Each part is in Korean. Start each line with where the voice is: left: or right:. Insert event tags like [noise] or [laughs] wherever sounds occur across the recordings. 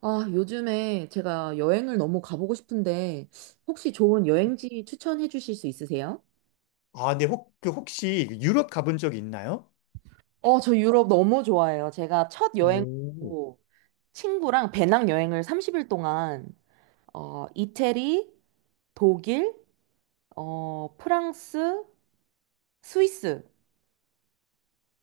right: 아, 요즘에 제가 여행을 너무 가보고 싶은데, 혹시 좋은 여행지 추천해 주실 수 있으세요?
left: 아, 네, 혹, 그 혹시 유럽 가본 적 있나요?
right: 어, 저 유럽 너무 좋아해요. 제가 첫
left: 오,
right: 여행으로 친구랑 배낭 여행을 30일 동안, 이태리, 독일, 프랑스, 스위스,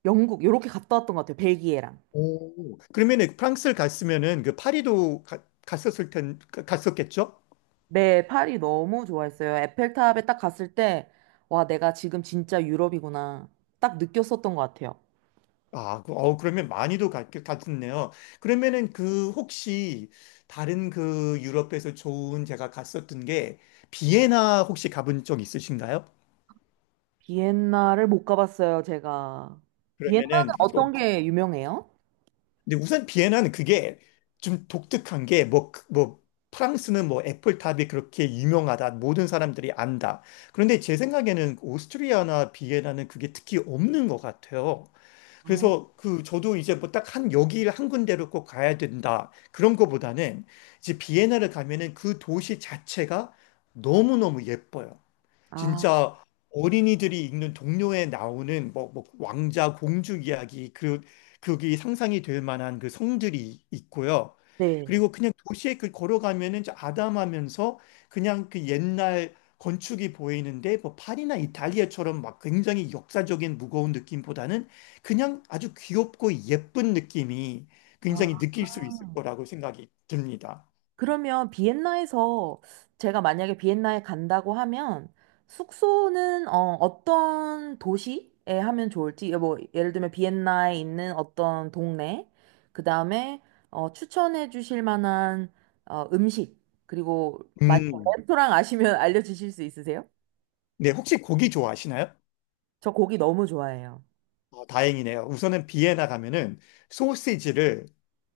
right: 영국, 이렇게 갔다 왔던 것 같아요. 벨기에랑.
left: 오, 그러면은 프랑스를 갔으면은 그 파리도 갔었을 갔었겠죠?
right: 네, 파리 너무 좋아했어요. 에펠탑에 딱 갔을 때, 와, 내가 지금 진짜 유럽이구나. 딱 느꼈었던 것 같아요.
left: 아, 그러면 많이도 갔었네요. 그러면은 그 혹시 다른 그 유럽에서 좋은 제가 갔었던 게 비엔나 혹시 가본 적 있으신가요?
right: 비엔나를 못 가봤어요, 제가.
left: 그러면은
right: 비엔나는 어떤 게 유명해요?
left: 근데 우선 비엔나는 그게 좀 독특한 게 뭐, 뭐, 프랑스는 뭐 애플탑이 그렇게 유명하다. 모든 사람들이 안다. 그런데 제 생각에는 오스트리아나 비엔나는 그게 특히 없는 것 같아요.
right: 아,
left: 그래서 그 저도 이제 뭐 딱 한 여기를 한 군데로 꼭 가야 된다. 그런 거보다는 이제 비엔나를 가면은 그 도시 자체가 너무너무 예뻐요.
right: 아,
left: 진짜 어린이들이 읽는 동료에 나오는 뭐 왕자 공주 이야기 그게 상상이 될 만한 그 성들이 있고요.
right: 네.
left: 그리고 그냥 도시에 그 걸어가면은 저 아담하면서 그냥 그 옛날 건축이 보이는데 뭐 파리나 이탈리아처럼 막 굉장히 역사적인 무거운 느낌보다는 그냥 아주 귀엽고 예쁜 느낌이 굉장히
right: 아,
left: 느낄 수 있을 거라고 생각이 듭니다.
right: 그러면 비엔나에서 제가 만약에 비엔나에 간다고 하면 숙소는 어떤 도시에 하면 좋을지, 뭐, 예를 들면 비엔나에 있는 어떤 동네, 그 다음에 추천해 주실 만한 음식, 그리고 만약
left: 음.
right: 레스토랑 아시면 [laughs] 알려주실 수 있으세요?
left: 네, 혹시 고기 좋아하시나요?
right: 저 고기 너무 좋아해요.
left: 어, 다행이네요. 우선은 비엔나 가면은 소시지를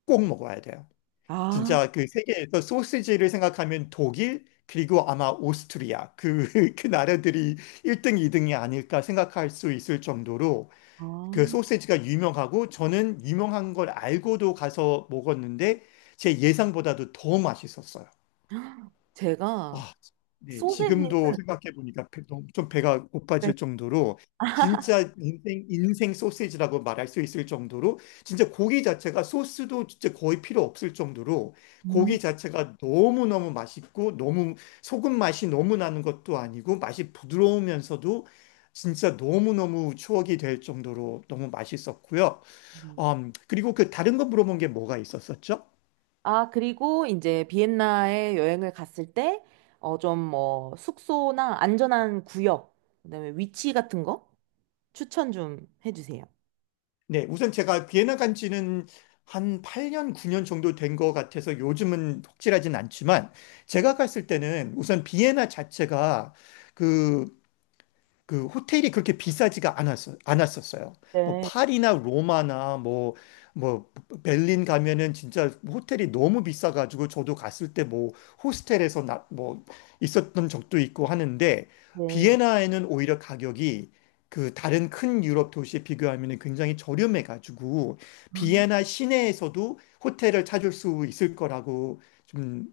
left: 꼭 먹어야 돼요.
right: 아,
left: 진짜 그 세계에서 소시지를 생각하면 독일 그리고 아마 오스트리아 그, [laughs] 그 나라들이 1등, 2등이 아닐까 생각할 수 있을 정도로
right: 아.
left: 그 소시지가 유명하고 저는 유명한 걸 알고도 가서 먹었는데 제 예상보다도 더 맛있었어요.
right: 제가
left: 아, 네,
right: 소세지를.
left: 지금도 생각해보니까 너무 좀 배가 고파질 정도로 진짜 인생 소시지라고 말할 수 있을 정도로 진짜 고기 자체가 소스도 진짜 거의 필요 없을 정도로
right: 음.
left: 고기 자체가 너무너무 맛있고 너무 소금 맛이 너무 나는 것도 아니고 맛이 부드러우면서도 진짜 너무너무 추억이 될 정도로 너무 맛있었고요.
right: 음.
left: 그리고 그 다른 거 물어본 게 뭐가 있었었죠?
right: 아, 그리고 이제 비엔나에 여행을 갔을 때, 좀 뭐, 숙소나 안전한 구역, 그다음에 위치 같은 거 추천 좀 해주세요.
left: 네, 우선 제가 비엔나 간 지는 한 8년, 9년 정도 된 것 같아서 요즘은 혹질하진 않지만 제가 갔을 때는 우선 비엔나 자체가 그 그 호텔이 그렇게 비싸지가 않았었어요. 뭐
right: 네,
left: 파리나 로마나 뭐, 뭐 베를린 가면은 진짜 호텔이 너무 비싸가지고 저도 갔을 때 뭐 호스텔에서 뭐 있었던 적도 있고 하는데
right: 네.
left: 비엔나에는 오히려 가격이 그 다른 큰 유럽 도시에 비교하면 굉장히 저렴해가지고
right: 아,
left: 비엔나 시내에서도 호텔을 찾을 수 있을 거라고 좀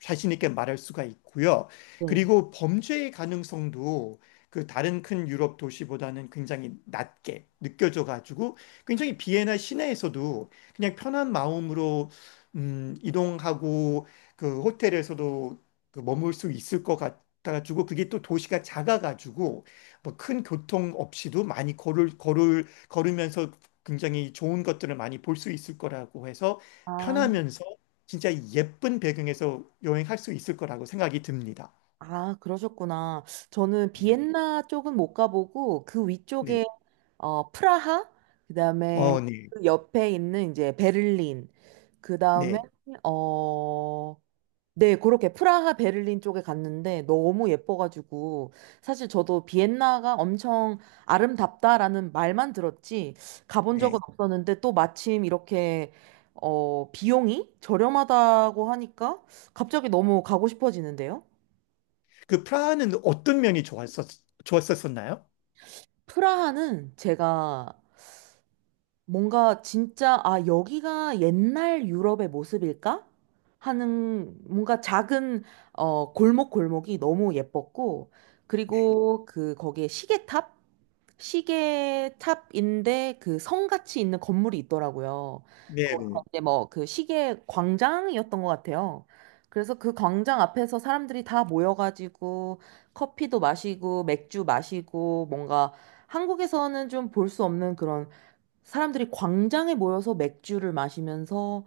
left: 자신 있게 말할 수가 있고요.
right: 네.
left: 그리고 범죄의 가능성도 그 다른 큰 유럽 도시보다는 굉장히 낮게 느껴져 가지고 굉장히 비엔나 시내에서도 그냥 편한 마음으로 이동하고 그 호텔에서도 그 머물 수 있을 것 같아가지고 그게 또 도시가 작아가지고 뭐 큰 교통 없이도 많이 걸을 걸을 걸으면서 굉장히 좋은 것들을 많이 볼 수 있을 거라고 해서
right: 아,
left: 편하면서 진짜 예쁜 배경에서 여행할 수 있을 거라고 생각이 듭니다.
right: 아, 그러셨구나. 저는. 네.
left: 네.
right: 비엔나 쪽은 못 가보고 그
left: 네.
right: 위쪽에 프라하, 그다음에
left: 어, 네.
right: 그 옆에 있는 이제 베를린, 그다음에
left: 네.
right: 어, 네, 그렇게 프라하, 베를린 쪽에 갔는데 너무 예뻐가지고 사실 저도 비엔나가 엄청 아름답다라는 말만 들었지 가본 적은
left: 네.
right: 없었는데 또 마침 이렇게 비용이 저렴하다고 하니까 갑자기 너무 가고 싶어지는데요.
left: 그 프라하는 어떤 면이 좋았었나요?
right: 프라하는 제가 뭔가 진짜, 아, 여기가 옛날 유럽의 모습일까 하는 뭔가 작은, 골목골목이 너무 예뻤고,
left: 네.
right: 그리고 그, 거기에 시계탑? 시계탑인데 그 성같이 있는 건물이 있더라고요. 거기가
left: 네네.
right: 이제 뭐 그 시계 광장이었던 것 같아요. 그래서 그 광장 앞에서 사람들이 다 모여가지고 커피도 마시고 맥주 마시고 뭔가 한국에서는 좀 볼 수 없는 그런, 사람들이 광장에 모여서 맥주를 마시면서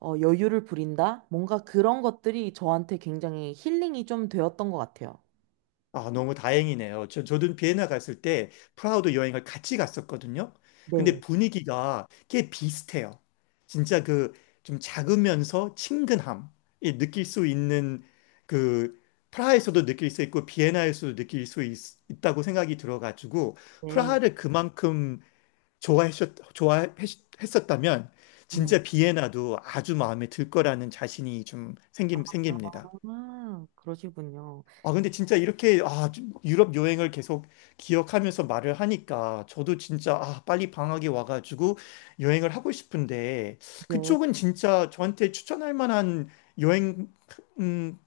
right: 여유를 부린다? 뭔가 그런 것들이 저한테 굉장히 힐링이 좀 되었던 것 같아요.
left: 아, 너무 다행이네요. 저도 비엔나 갔을 때 프라하도 여행을 같이 갔었거든요. 근데
right: 네,
left: 분위기가 꽤 비슷해요. 진짜 그 좀 작으면서 친근함이 느낄 수 있는 그 프라하에서도 느낄 수 있고 비엔나에서도 있다고 생각이 들어가지고
right: 네,
left: 프라하를 그만큼 좋아했었다면
right: 네.
left: 진짜 비엔나도 아주 마음에 들 거라는 자신이 좀 생깁니다.
right: 아, 그러시군요.
left: 아, 근데 진짜 이렇게 아, 좀 유럽 여행을 계속 기억하면서 말을 하니까 저도 진짜 아, 빨리 방학이 와가지고 여행을 하고 싶은데
right: 네.
left: 그쪽은 진짜 저한테 추천할 만한 여행 음,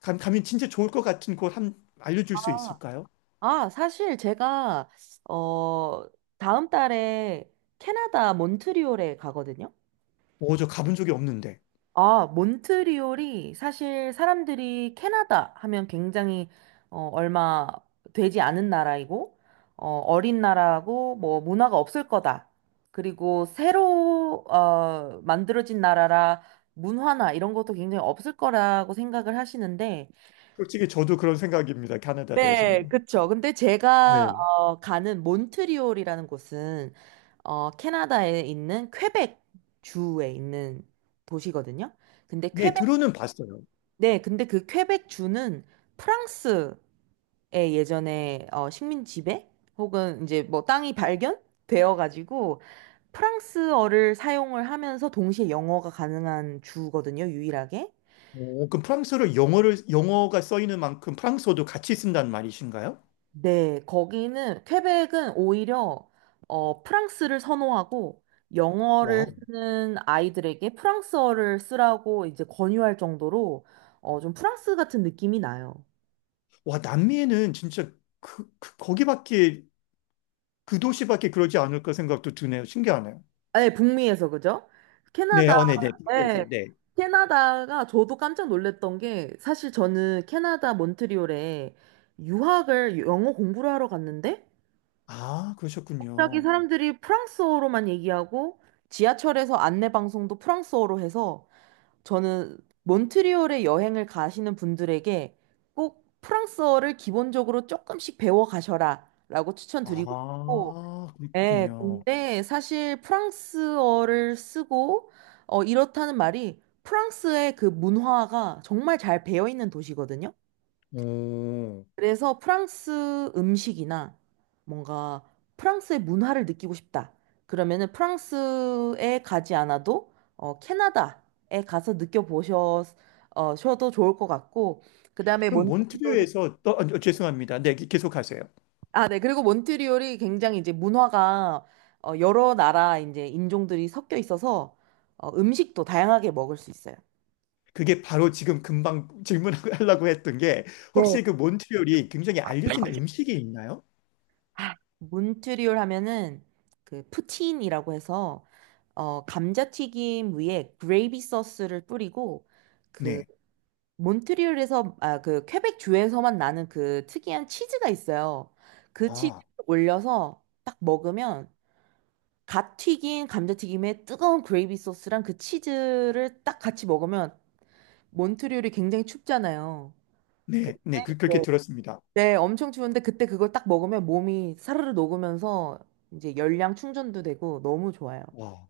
left: 가면 진짜 좋을 것 같은 곳 한 알려줄 수 있을까요?
right: 아, 사실 제가, 어, 다음 달에 캐나다 몬트리올에 가거든요.
left: 오, 저 가본 적이 없는데.
right: 아, 몬트리올이 사실 사람들이 캐나다 하면 굉장히 얼마 되지 않은 나라이고 어린 나라고 뭐 문화가 없을 거다. 그리고 새로 만들어진 나라라 문화나 이런 것도 굉장히 없을 거라고 생각을 하시는데.
left: 솔직히 저도 그런 생각입니다. 캐나다
right: 네,
left: 대해서는.
right: 그쵸. 근데 제가
left: 네.
right: 가는 몬트리올이라는 곳은 캐나다에 있는 퀘벡 주에 있는 도시거든요. 근데.
left: 네, 들어는 봤어요.
right: 네, 근데 그 퀘벡 주는 프랑스의 예전에 식민 지배 혹은 이제 뭐 땅이 발견되어 가지고 프랑스어를 사용을 하면서 동시에 영어가 가능한 주거든요, 유일하게.
left: 오, 그럼 프랑스어를 영어가 써 있는 만큼 프랑스어도 같이 쓴다는 말이신가요?
right: 네, 거기는 퀘벡은 오히려 프랑스를 선호하고
left: 와,
right: 영어를 쓰는 아이들에게 프랑스어를 쓰라고 이제 권유할 정도로 좀 프랑스 같은 느낌이 나요.
left: 와, 남미에는 진짜 그, 그- 거기밖에, 그 도시밖에 그러지 않을까 생각도 드네요. 신기하네요.
right: 아, 네, 북미에서. 그죠?
left: 네,
right: 캐나다.
left: 어, 네, 네. 북미에서,
right: 네.
left: 네.
right: 캐나다가 저도 깜짝 놀랐던 게 사실 저는 캐나다 몬트리올에 유학을, 영어 공부를 하러 갔는데
left: 아,
right: 갑자기
left: 그러셨군요.
right: 사람들이 프랑스어로만 얘기하고 지하철에서 안내 방송도 프랑스어로 해서, 저는 몬트리올에 여행을 가시는 분들에게 꼭 프랑스어를 기본적으로 조금씩 배워 가셔라 라고 추천드리고 싶고.
left: 아,
right: 네,
left: 그렇군요.
right: 근데 사실 프랑스어를 쓰고 이렇다는 말이 프랑스의 그 문화가 정말 잘 배어 있는 도시거든요.
left: 오.
right: 그래서 프랑스 음식이나 뭔가 프랑스의 문화를 느끼고 싶다, 그러면은 프랑스에 가지 않아도 캐나다에 가서 느껴보셔도 좋을 것 같고, 그 다음에
left: 그럼
right: 몬테피오르.
left: 몬트리올에서, 또, 아, 죄송합니다. 네, 계속 하세요.
right: 아, 네. 그리고 몬트리올이 굉장히 이제 문화가 여러 나라 이제 인종들이 섞여 있어서 음식도 다양하게 먹을 수 있어요.
left: 그게 바로 지금 금방 질문하려고 [laughs] 했던 게,
right: 네.
left: 혹시 그 몬트리올이 굉장히 알려진 음식이 있나요?
right: 몬트리올 하면은 그 푸틴이라고 해서 감자튀김 위에 그레이비 소스를 뿌리고 그
left: 네.
right: 몬트리올에서, 아, 그 퀘벡 주에서만 나는 그 특이한 치즈가 있어요. 그 치즈
left: 아.
right: 올려서 딱 먹으면, 갓 튀긴 감자튀김에 뜨거운 그레이비 소스랑 그 치즈를 딱 같이 먹으면, 몬트리올이 굉장히 춥잖아요. 그-
left: 네, 네,
right: 네,
left: 그렇게 들었습니다.
right: 네, 엄청 추운데 그때 그걸 딱 먹으면 몸이 사르르 녹으면서 이제 열량 충전도 되고 너무 좋아요.
left: 와,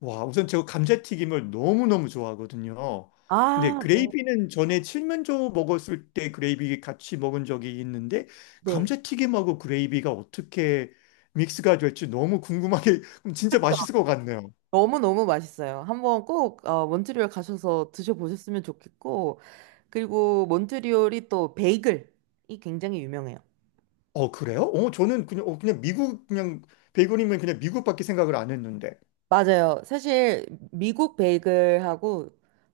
left: 와, 우선 저 감자튀김을 너무너무 좋아하거든요. 근데
right: 아,
left: 그레이비는 전에 칠면조 먹었을 때 그레이비 같이 먹은 적이 있는데
right: 네.
left: 감자튀김하고 그레이비가 어떻게 믹스가 될지 너무 궁금하게 [laughs] 진짜
right: 그쵸.
left: 맛있을 것 같네요.
right: 너무너무 맛있어요. 한번 꼭 몬트리올 가셔서 드셔보셨으면 좋겠고, 그리고 몬트리올이 또 베이글이 굉장히 유명해요.
left: 어, 그래요? 어, 저는 그냥 그냥 미국 그냥 베이컨이면 그냥 미국밖에 생각을 안 했는데.
right: 맞아요. 사실 미국 베이글하고,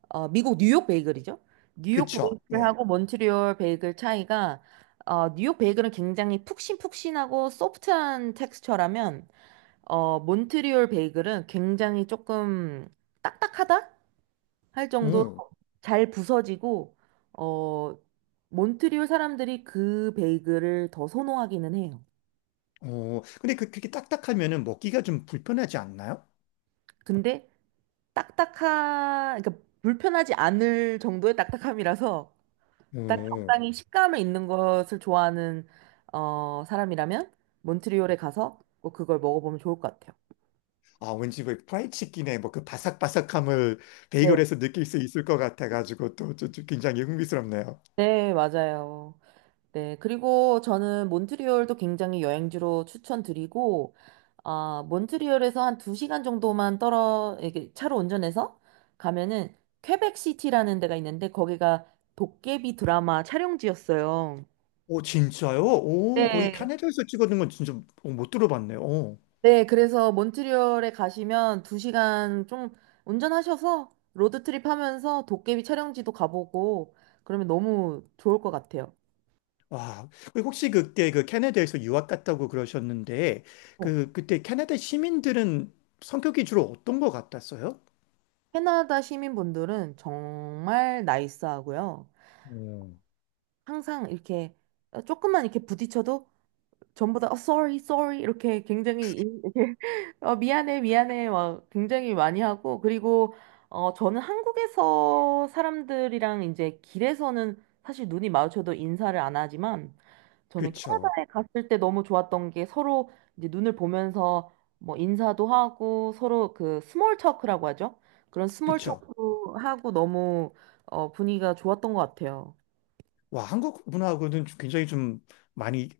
right: 미국 뉴욕 베이글이죠. 뉴욕
left: 그쵸? 네.
right: 베이글하고 몬트리올 베이글 차이가, 뉴욕 베이글은 굉장히 푹신푹신하고 소프트한 텍스처라면 몬트리올 베이글은 굉장히 조금 딱딱하다 할 정도로
left: 음.
right: 잘 부서지고, 어, 몬트리올 사람들이 그 베이글을 더 선호하기는 해요.
left: 어, 근데 그렇게 딱딱하면은 먹기가 좀 불편하지 않나요?
right: 근데 딱딱하 그러니까 불편하지 않을 정도의 딱딱함이라서 딱
left: 오.
right: 적당히 식감이 있는 것을 좋아하는 사람이라면 몬트리올에 가서 꼭 그걸 먹어보면 좋을 것 같아요.
left: 아, 왠지 왜 프라이치킨의 뭐 그 바삭바삭함을
right: 네.
left: 베이글에서 느낄 수 있을 것 같아가지고 또 굉장히 흥미스럽네요.
right: 네, 맞아요. 네, 그리고 저는 몬트리올도 굉장히 여행지로 추천드리고, 아, 몬트리올에서 한 두시간 정도만 이렇게 차로 운전해서 가면은 퀘벡시티라는 데가 있는데 거기가 도깨비 드라마 촬영지였어요.
left: 오, 진짜요? 오, 거기
right: 네.
left: 캐나다에서 찍어둔 건 진짜 어, 못 들어봤네요. 오.
right: 네, 그래서 몬트리올에 가시면 두시간좀 운전하셔서 로드트립 하면서 도깨비 촬영지도 가보고 그러면 너무 좋을 것 같아요.
left: 와, 그 혹시 그때 그 캐나다에서 유학 갔다고 그러셨는데
right: 어.
left: 그때 캐나다 시민들은 성격이 주로 어떤 것 같았어요?
right: 캐나다 시민분들은 정말 나이스하고요.
left: 음.
right: 항상 이렇게 조금만 이렇게 부딪혀도 전부 다 sorry, sorry 이렇게 굉장히 [laughs] 미안해, 미안해 막 굉장히 많이 하고, 그리고, 저는 한국에서 사람들이랑 이제 길에서는 사실 눈이 마주쳐도 인사를 안 하지만, 저는
left: 그쵸,
right: 캐나다에 갔을 때 너무 좋았던 게, 서로 이제 눈을 보면서 뭐 인사도 하고, 서로 그 스몰 토크라고 하죠? 그런 스몰
left: 그쵸.
right: 토크 하고 너무 분위기가 좋았던 것 같아요.
left: 와, 한국 문화하고는 좀 굉장히 좀 많이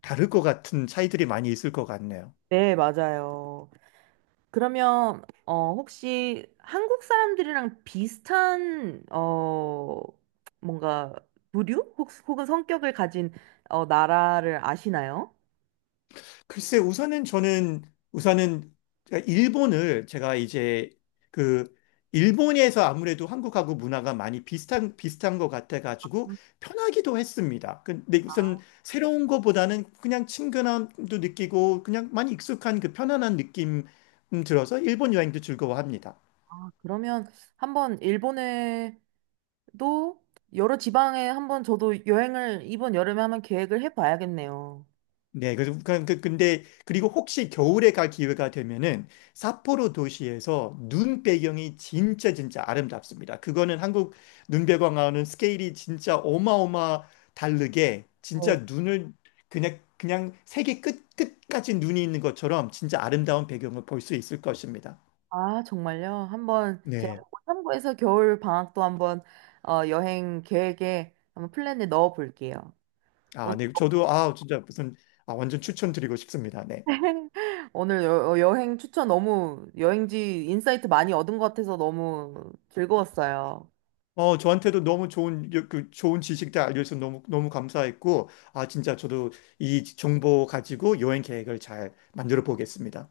left: 다를 것 같은 차이들이 많이 있을 것 같네요.
right: 네, 맞아요. 그러면 혹시 한국 사람들이랑 비슷한 뭔가 부류 혹은 성격을 가진 나라를 아시나요?
left: 글쎄, 우선은 저는, 우선은, 일본을 제가 이제 그, 일본에서 아무래도 한국하고 문화가 많이 비슷한 것 같아가지고 편하기도 했습니다. 근데 우선 새로운 것보다는 그냥 친근함도 느끼고 그냥 많이 익숙한 그 편안한 느낌 들어서 일본 여행도 즐거워합니다.
right: 아, 그러면 한번 일본에도 여러 지방에 한번 저도 여행을 이번 여름에 한번 계획을 해봐야겠네요.
left: 네, 그래서 근데 그리고 혹시 겨울에 갈 기회가 되면은 삿포로 도시에서 눈 배경이 진짜 진짜 아름답습니다. 그거는 한국 눈 배경하고는 스케일이 진짜 어마어마 다르게 진짜
right: 어,
left: 눈을 그냥 세계 끝 끝까지 눈이 있는 것처럼 진짜 아름다운 배경을 볼 수 있을 것입니다.
right: 아, 정말요? 한번 제가
left: 네.
right: 그거 참고해서 겨울 방학도 한번 여행 계획에 한번 플랜에 넣어 볼게요.
left: 아, 네. 저도 아, 진짜 무슨 아, 완전 추천드리고 싶습니다. 네.
right: [laughs] 오늘 여행 추천 너무, 여행지 인사이트 많이 얻은 것 같아서 너무 즐거웠어요.
left: 어, 저한테도 너무 좋은, 좋은 지식들 알려줘서 너무 감사했고, 아, 진짜 저도 이 정보 가지고 여행 계획을 잘 만들어 보겠습니다.